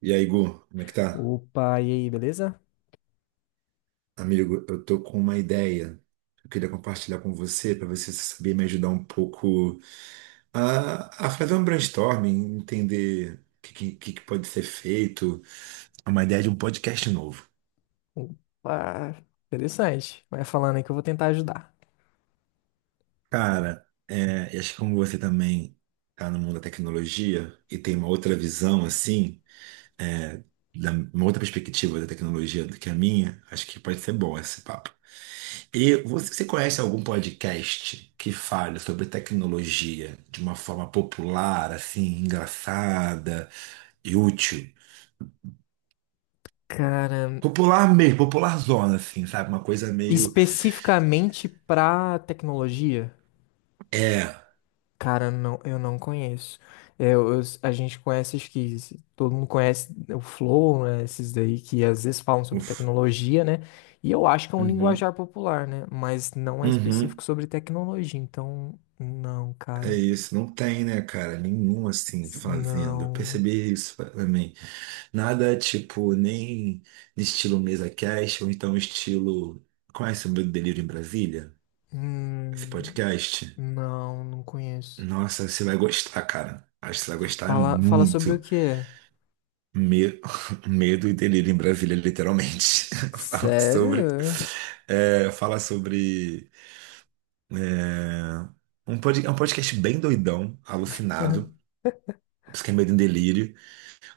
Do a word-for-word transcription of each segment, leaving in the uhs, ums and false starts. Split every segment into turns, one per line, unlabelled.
E aí, Gu, como é que tá?
Opa, e aí, beleza?
Amigo, eu tô com uma ideia que eu queria compartilhar com você, para você saber me ajudar um pouco a, a fazer um brainstorming, entender o que, que, que que pode ser feito. É uma ideia de um podcast novo.
Opa, interessante. Vai falando aí que eu vou tentar ajudar.
Cara, é, e acho que como você também tá no mundo da tecnologia e tem uma outra visão, assim, é, da- uma outra perspectiva da tecnologia do que a minha, acho que pode ser bom esse papo. E você, você conhece algum podcast que fale sobre tecnologia de uma forma popular, assim, engraçada e útil?
Cara,
Popular mesmo, popular zona, assim, sabe? Uma coisa meio.
especificamente pra tecnologia,
É.
cara, não, eu não conheço. É, eu- eu- a gente conhece, acho que se- todo mundo conhece o Flow, né? Esses daí que às vezes falam sobre
Uf,
tecnologia, né? E eu acho que é um
uhum,
linguajar popular, né? Mas não é específico
uhum,
sobre tecnologia, então, não,
é
cara.
isso. Não tem, né, cara? Nenhum assim fazendo. Eu
Não.
percebi isso pra mim. Nada tipo, nem estilo mesa cast, ou então estilo. Conhece o Meu Delírio em Brasília? Esse
Hum,
podcast?
não, não conheço.
Nossa, você vai gostar, cara. Acho que você vai gostar
Fala, fala sobre o
muito.
quê?
Me- Medo e delírio em Brasília, literalmente. Fala sobre.
Sério?
é, fala sobre. ah, Um, pod... é um podcast bem doidão, alucinado. Por isso que é Medo e Delírio.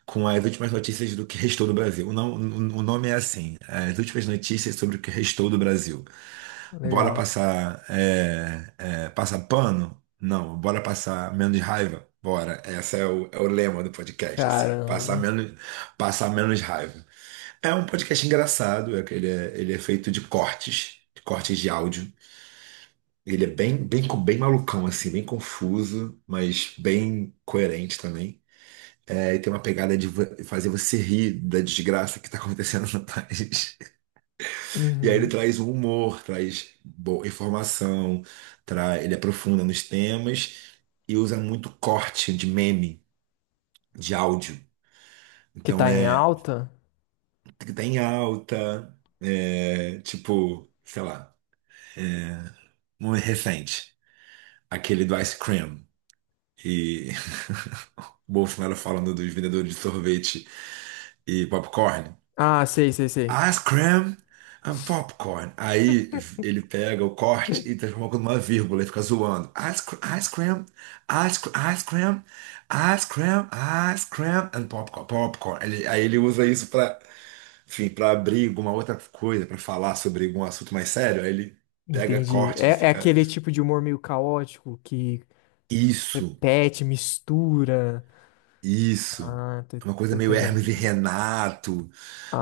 Com as últimas notícias do que restou do Brasil. O, não- o- nome é assim: as últimas notícias sobre o que restou do Brasil. Bora
Legal.
passar, é, é, passar pano? Não. Bora passar menos raiva? Bora. Esse é o, é o lema do podcast, assim. Passar
Caramba.
menos, passar menos raiva. É um podcast engraçado, é que ele é, ele é feito de cortes, de cortes de áudio. Ele é bem, bem, co- bem malucão, assim, bem confuso, mas bem coerente também. É, e tem uma pegada de vo- fazer você rir da desgraça que está acontecendo no país. E aí ele
Uhum.
traz um humor, traz boa informação, tra... ele aprofunda nos temas e usa muito corte de meme, de áudio.
Que
Então
tá em
é
alta?
o que está em alta, é, tipo, sei lá, um recente, aquele do Ice Cream. E o Bolsonaro falando dos vendedores de sorvete e popcorn.
Ah, sei, sei, sei.
Ice cream and popcorn. Aí ele pega o corte e transforma numa vírgula e fica zoando. Ice, cr- ice cream, ice, cr- ice cream, ice cream, ice cream and popcorn. Popcorn. Ele- aí ele usa isso para, enfim, para abrir alguma outra coisa, para falar sobre algum assunto mais sério. Aí ele pega
Entendi.
corte e
É, é
fica
aquele tipo de humor meio caótico que
isso,
repete, mistura.
isso.
Ah, tô,
É uma
tô
coisa meio
entendendo.
Hermes e Renato,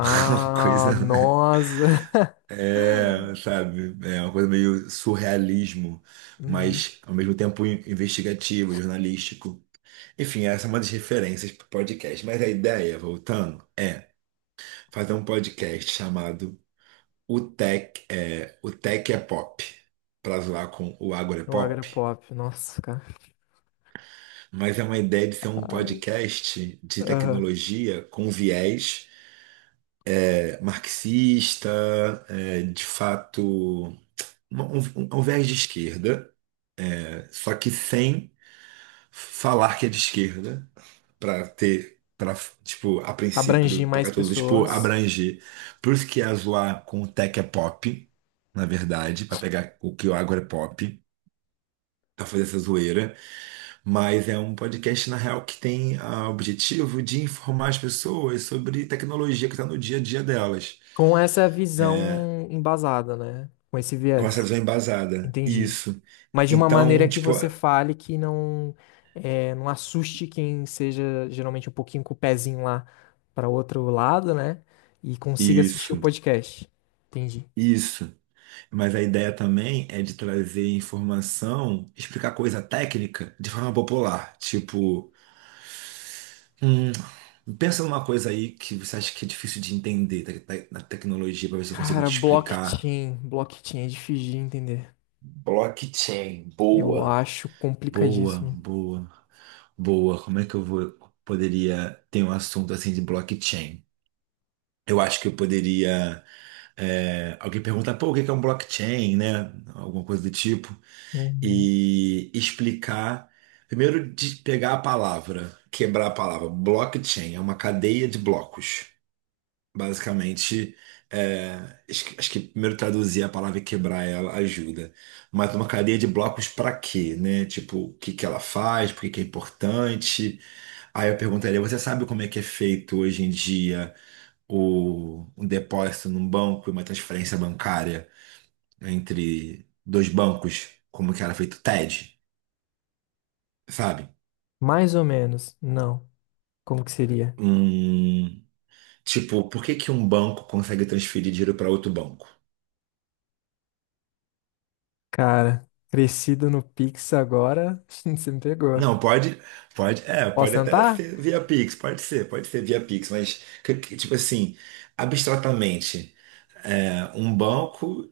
uma coisa.
nossa.
É, sabe, é uma coisa meio surrealismo,
Uhum.
mas ao mesmo tempo in- investigativo, jornalístico. Enfim, essa é uma das referências para podcast. Mas a ideia, voltando, é fazer um podcast chamado O Tech é, O Tech é Pop, para zoar com o Agora é
O
Pop.
agropop, nossa, cara.
Mas é uma ideia de ser um
Ai,
podcast de
aham.
tecnologia com viés, é, marxista, é, de fato, um, um um viés de esquerda, é, só que sem falar que é de esquerda, para ter, para, tipo, a princípio
Abrangir mais
pegar tudo, tipo,
pessoas
abranger. Por isso que ia zoar com o Tech é Pop, na verdade, para pegar o que o Agro é Pop, para fazer essa zoeira. Mas é um podcast na real que tem, ah, o objetivo de informar as pessoas sobre tecnologia que está no dia a dia delas.
com essa
É,
visão embasada, né? Com esse
com essa
viés.
visão embasada,
Entendi.
isso.
Mas de uma maneira
Então,
que
tipo,
você fale que não é, não assuste quem seja geralmente um pouquinho com o pezinho lá para outro lado, né? E consiga assistir o
isso,
podcast. Entendi.
isso. Mas a ideia também é de trazer informação, explicar coisa técnica de forma popular. Tipo, hum, pensa numa coisa aí que você acha que é difícil de entender da- da- na tecnologia, para ver se eu consigo
Cara,
te explicar.
blockchain, blockchain é difícil de entender.
Blockchain,
Eu
boa.
acho
Boa,
complicadíssimo.
boa, boa. Como é que eu vou, poderia ter um assunto assim de blockchain? Eu acho que eu poderia. É, alguém perguntar, pô, o que que é um blockchain, né? Alguma coisa do tipo.
Uhum.
E explicar. Primeiro, de pegar a palavra, quebrar a palavra. Blockchain é uma cadeia de blocos. Basicamente, é, acho que acho que primeiro traduzir a palavra e quebrar ela ajuda. Mas uma cadeia de blocos para quê, né? Tipo, o que que ela faz, por que que é importante. Aí eu perguntaria, você sabe como é que é feito hoje em dia o, um depósito num banco e uma transferência bancária entre dois bancos? Como que era feito o T E D, sabe?
Mais ou menos. Não. Como que seria?
Hum, tipo, por que que um banco consegue transferir dinheiro para outro banco?
Cara, crescido no Pix agora, você me pegou.
Não, pode, pode, é,
Posso
pode até
tentar?
ser via Pix, pode ser, pode ser via Pix, mas que- que, tipo assim, abstratamente, é, um banco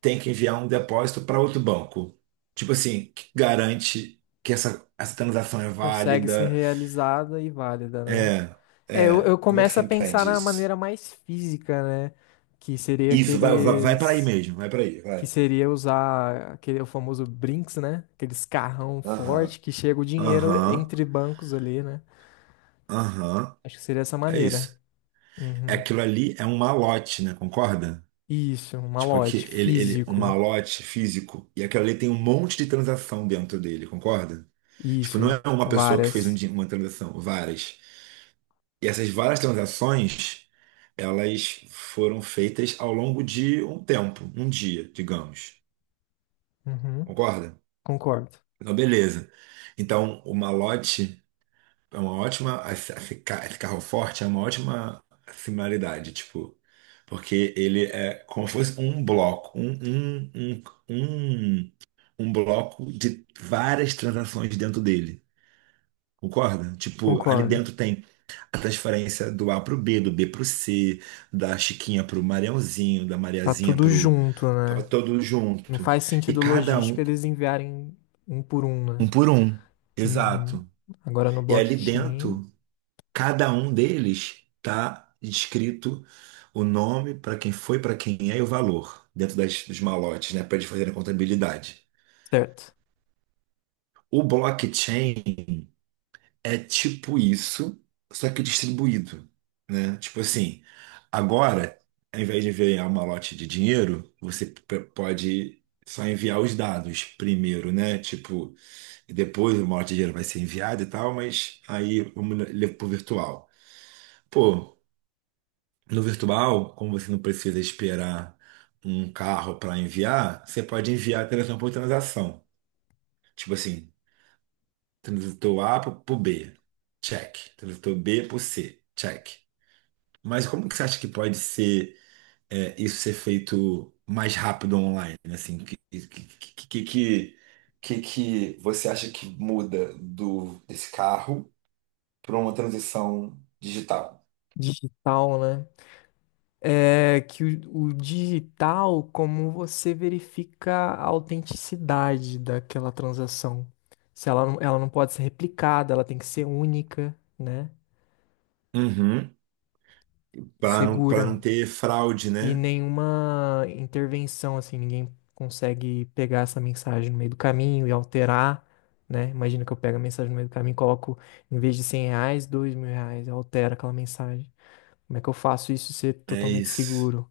tem que enviar um depósito para outro banco. Tipo assim, que garante que essa, essa transação é
Consegue ser
válida?
realizada e válida, né?
É,
É, eu,
é,
eu
como é que
começo
você
a pensar
entende
na
isso?
maneira mais física, né? Que seria
Isso, vai, vai, vai para aí
aqueles.
mesmo, vai para aí,
Que
vai.
seria usar aquele o famoso Brinks, né? Aqueles carrão
Aham,
forte que chega o dinheiro
aham,
entre bancos ali, né?
aham,
Acho que seria essa
é
maneira.
isso.
Uhum.
Aquilo ali é um malote, né? Concorda?
Isso, um
Tipo, aqui,
malote
ele, ele, um
físico.
malote físico, e aquilo ali tem um monte de transação dentro dele, concorda? Tipo, não
Isso,
é uma pessoa que fez um
várias.
di- uma transação, várias. E essas várias transações, elas foram feitas ao longo de um tempo, um dia, digamos.
Uhum.
Concorda?
Concordo,
Então, beleza. Então, o malote. É uma ótima. Esse esse ca- esse carro forte é uma ótima similaridade, tipo. Porque ele é como se fosse um bloco, um, um, um, um, um bloco de várias transações dentro dele. Concorda? Tipo, ali
concordo.
dentro tem a transferência do A pro B, do B pro C, da Chiquinha pro Mariãozinho, da
Tá
Mariazinha
tudo
pro.
junto,
Tava
né?
todo
Não
junto.
faz
E
sentido
cada
logística
um,
eles enviarem um por um,
um
né?
por um.
Uhum.
Exato.
Agora no
E ali
blockchain.
dentro. Cada um deles está escrito o nome para quem foi, para quem é e o valor dentro das, dos malotes, né, para eles fazerem a contabilidade.
Certo.
O blockchain é tipo isso, só que distribuído, né? Tipo assim, agora, ao invés de enviar um malote de dinheiro, você p- pode só enviar os dados primeiro, né? Tipo, e depois o malote de dinheiro vai ser enviado e tal, mas aí vamos levar pro virtual. Pô, no virtual, como você não precisa esperar um carro para enviar, você pode enviar transação por transação. Tipo assim, transitor A para o B, check. Transitor B para o C, check. Mas como que você acha que pode ser é, isso ser feito mais rápido online? Assim, que, que, que, que, que, que que você acha que muda do desse carro para uma transição digital?
Digital, né? É que o, o digital, como você verifica a autenticidade daquela transação. Se ela, não- ela não pode ser replicada, ela tem que ser única, né?
Uhum.
E
Para não, para não
segura.
ter fraude,
E
né?
nenhuma intervenção, assim, ninguém consegue pegar essa mensagem no meio do caminho e alterar, né? Imagina que eu pego a mensagem no meio do caminho e coloco, em vez de cem reais, dois mil reais, eu altero aquela mensagem. Como é que eu faço isso ser
É
totalmente
isso.
seguro?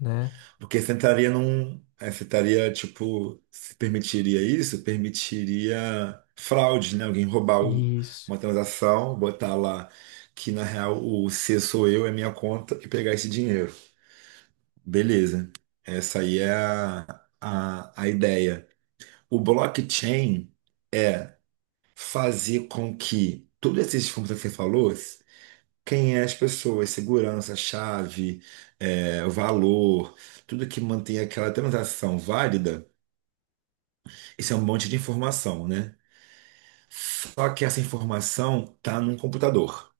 Né?
Porque você entraria num. é, Você estaria, tipo, se permitiria isso, permitiria fraude, né? Alguém roubar o-
Isso.
uma transação, botar lá que na real o C sou eu, é minha conta e pegar esse dinheiro. Beleza. Essa aí é a, a, a ideia. O blockchain é fazer com que todos esses fundos que você falou, quem é as pessoas, segurança, chave, é, valor, tudo que mantém aquela transação válida, isso é um monte de informação, né? Só que essa informação está num computador.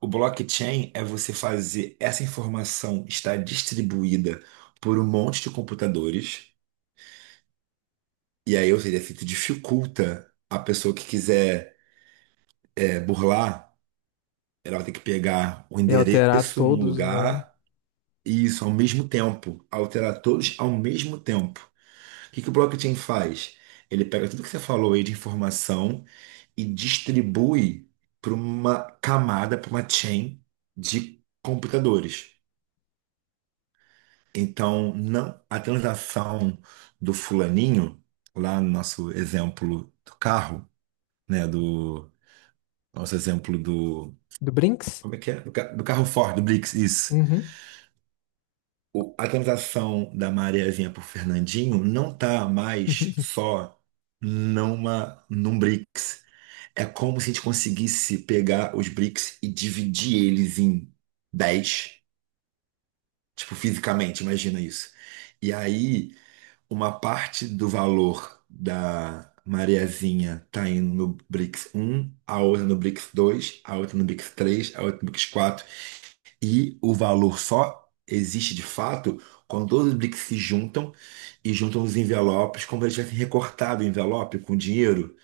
O blockchain é você fazer essa informação estar distribuída por um monte de computadores, e aí, ou seja, isso dificulta a pessoa que quiser, é, burlar, ela vai ter que pegar o
E alterar
endereço num
todos, né?
lugar. Isso, ao mesmo tempo. Alterar todos ao mesmo tempo. O que que o blockchain faz? Ele pega tudo que você falou aí de informação e distribui para uma camada, para uma chain de computadores. Então, não a transação do fulaninho, lá no nosso exemplo do carro, né? Do nosso exemplo do.
Do Brinks?
Como é que é? Do, ca- do carro Ford, do Blix, isso.
Uhum.
O- a transação da Mariazinha por Fernandinho não tá mais só numa, num BRICS. É como se a gente conseguisse pegar os BRICS e dividir eles em dez, tipo, fisicamente, imagina isso. E aí, uma parte do valor da Mariazinha tá indo no BRICS um, a outra no BRICS dois, a outra no BRICS três, a outra no BRICS quatro. E o valor só existe de fato quando todos os BRICS se juntam e juntam os envelopes, como se eles tivessem recortado o envelope com dinheiro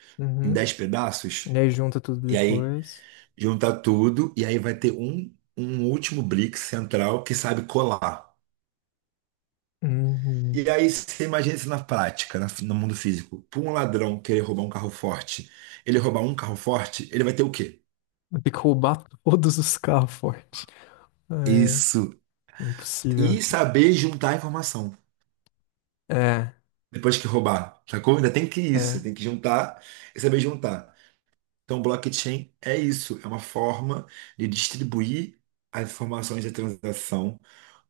em
Uhum.
dez pedaços.
E aí junta tudo
E aí
depois.
junta tudo, e aí vai ter um, um, último Blix central que sabe colar.
Uhum.
E aí você imagina isso na prática, na- no mundo físico. Para um ladrão querer roubar um carro forte, ele roubar um carro forte, ele vai ter o quê?
Tem que roubar todos os carros forte. É,
Isso.
impossível.
E saber juntar a informação.
É,
Depois que roubar, sacou? Ainda tem que isso, tem
é.
que juntar e saber juntar. Então, blockchain é isso, é uma forma de distribuir as informações da transação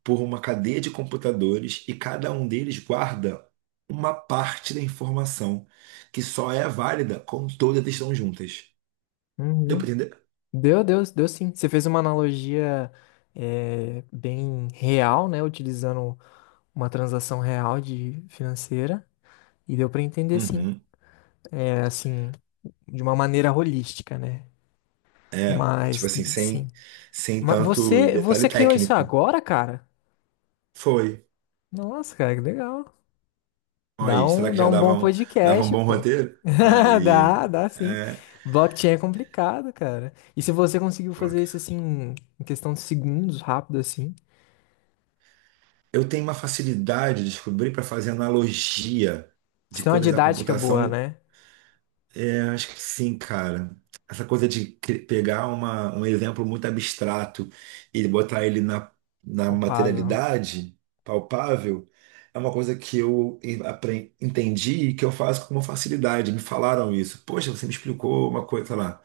por uma cadeia de computadores e cada um deles guarda uma parte da informação que só é válida quando todas estão juntas. Deu para
Uhum.
entender?
Deu, deu, deu sim. Você fez uma analogia é, bem real, né? Utilizando uma transação real de financeira. E deu pra entender sim.
Uhum.
É, assim, de uma maneira holística, né?
Tipo
Mas,
assim,
sim.
sem, sem
Mas
tanto
você,
detalhe
você criou isso
técnico.
agora, cara?
Foi.
Nossa, cara, que legal. Dá
Aí, será
um,
que
dá
já
um
dava
bom
um, dava um
podcast,
bom
pô.
roteiro? Aí,
Dá, dá sim.
é,
Blockchain é complicado, cara. E se você conseguiu fazer isso assim, em questão de segundos, rápido assim.
Eu tenho uma facilidade de descobrir para fazer analogia de
Isso é uma
coisas da
didática boa,
computação.
né?
É, acho que sim, cara. Essa coisa de cri- pegar uma, um exemplo muito abstrato e botar ele na, na
Palpável.
materialidade palpável é uma coisa que eu en- apren- entendi e que eu faço com uma facilidade. Me falaram isso. Poxa, você me explicou uma coisa, sei lá.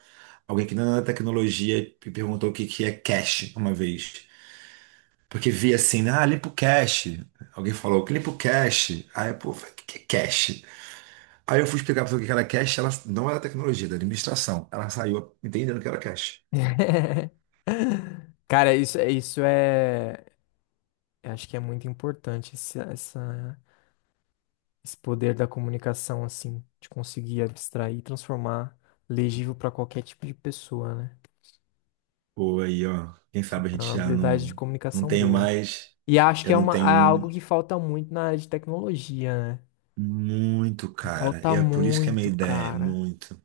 Alguém que não é da tecnologia me perguntou o que que é cache uma vez. Porque vi assim, né, ah, limpo cache. Alguém falou, limpa o cache. Aí, pô, eu falei, o que que é cache? Aí eu fui explicar pra pessoa o que era cache, ela não era tecnologia, era administração. Ela saiu entendendo o que era cache.
Cara, isso, isso é. Eu acho que é muito importante essa, essa esse poder da comunicação, assim, de conseguir abstrair e transformar legível para qualquer tipo de pessoa, né?
Pô, aí, ó, quem
Você
sabe a
tem uma
gente já
habilidade de
não, não
comunicação
tenho
boa.
mais,
E acho que
já
é
não
uma,
tenho
é algo
um.
que falta muito na área de tecnologia, né?
Muito, cara. E
Falta
é por isso que é a minha
muito,
ideia, é
cara.
muito.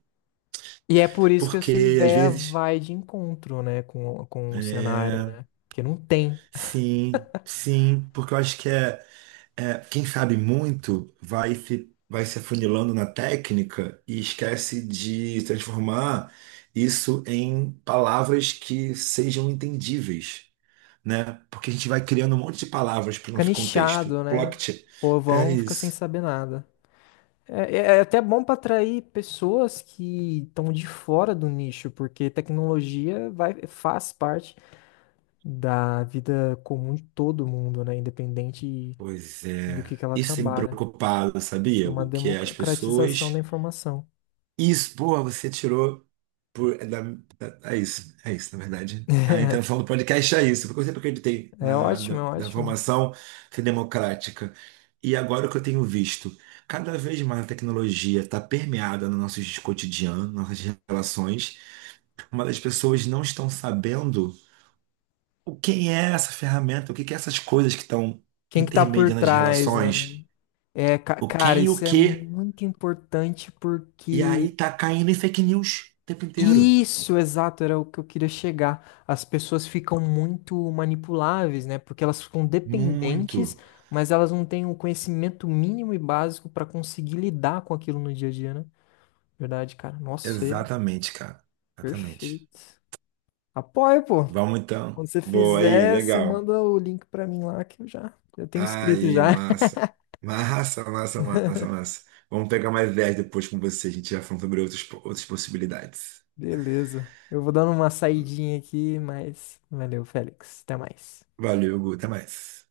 E é por isso que a sua
Porque, às
ideia
vezes,
vai de encontro, né, com, com o cenário,
é...
né? Porque não tem.
sim, sim, porque eu acho que é. É, quem sabe muito vai se, vai se afunilando na técnica e esquece de transformar isso em palavras que sejam entendíveis, né? Porque a gente vai criando um monte de palavras para o
Fica
nosso contexto.
nichado, né?
Plot
O
é
povão fica sem
isso.
saber nada. É, é- é até bom para atrair pessoas que estão de fora do nicho, porque tecnologia vai, faz parte da vida comum de todo mundo, né? Independente
Pois
do
é.
que que ela
Isso tem me
trabalha.
preocupado,
É
sabia,
uma
Hugo? Que é as
democratização da
pessoas.
informação.
Isso, boa, você tirou por, é, da, é é isso, é isso, na verdade. A intenção do podcast é isso, porque eu sempre acreditei
É
na,
ótimo,
na,
é
na
ótimo.
formação democrática. E agora o que eu tenho visto, cada vez mais a tecnologia está permeada no nosso cotidiano, nossas relações, mas as pessoas não estão sabendo o quem é essa ferramenta, o que que é essas coisas que estão
Quem que tá por
intermediando as
trás, né?
relações,
É, ca-
o
cara,
quem e o
isso é
que,
muito importante
e
porque
aí tá caindo em fake news o tempo inteiro.
isso, exato, era o que eu queria chegar. As pessoas ficam muito manipuláveis, né? Porque elas ficam dependentes,
Muito.
mas elas não têm o conhecimento mínimo e básico para conseguir lidar com aquilo no dia a dia, né? Verdade, cara. Nossa, é
Exatamente, cara. Exatamente.
perfeito. Apoio, pô.
Vamos então.
Quando você
Boa aí,
fizer, você
legal.
manda o link para mim lá que eu já eu tenho inscrito
Aí,
já.
massa. Massa, massa, massa, massa. Vamos pegar mais dez depois com você. A gente já falou sobre outras, outras possibilidades.
Beleza. Eu vou dando uma saidinha aqui, mas valeu, Félix. Até mais.
Valeu, Gu. Até mais.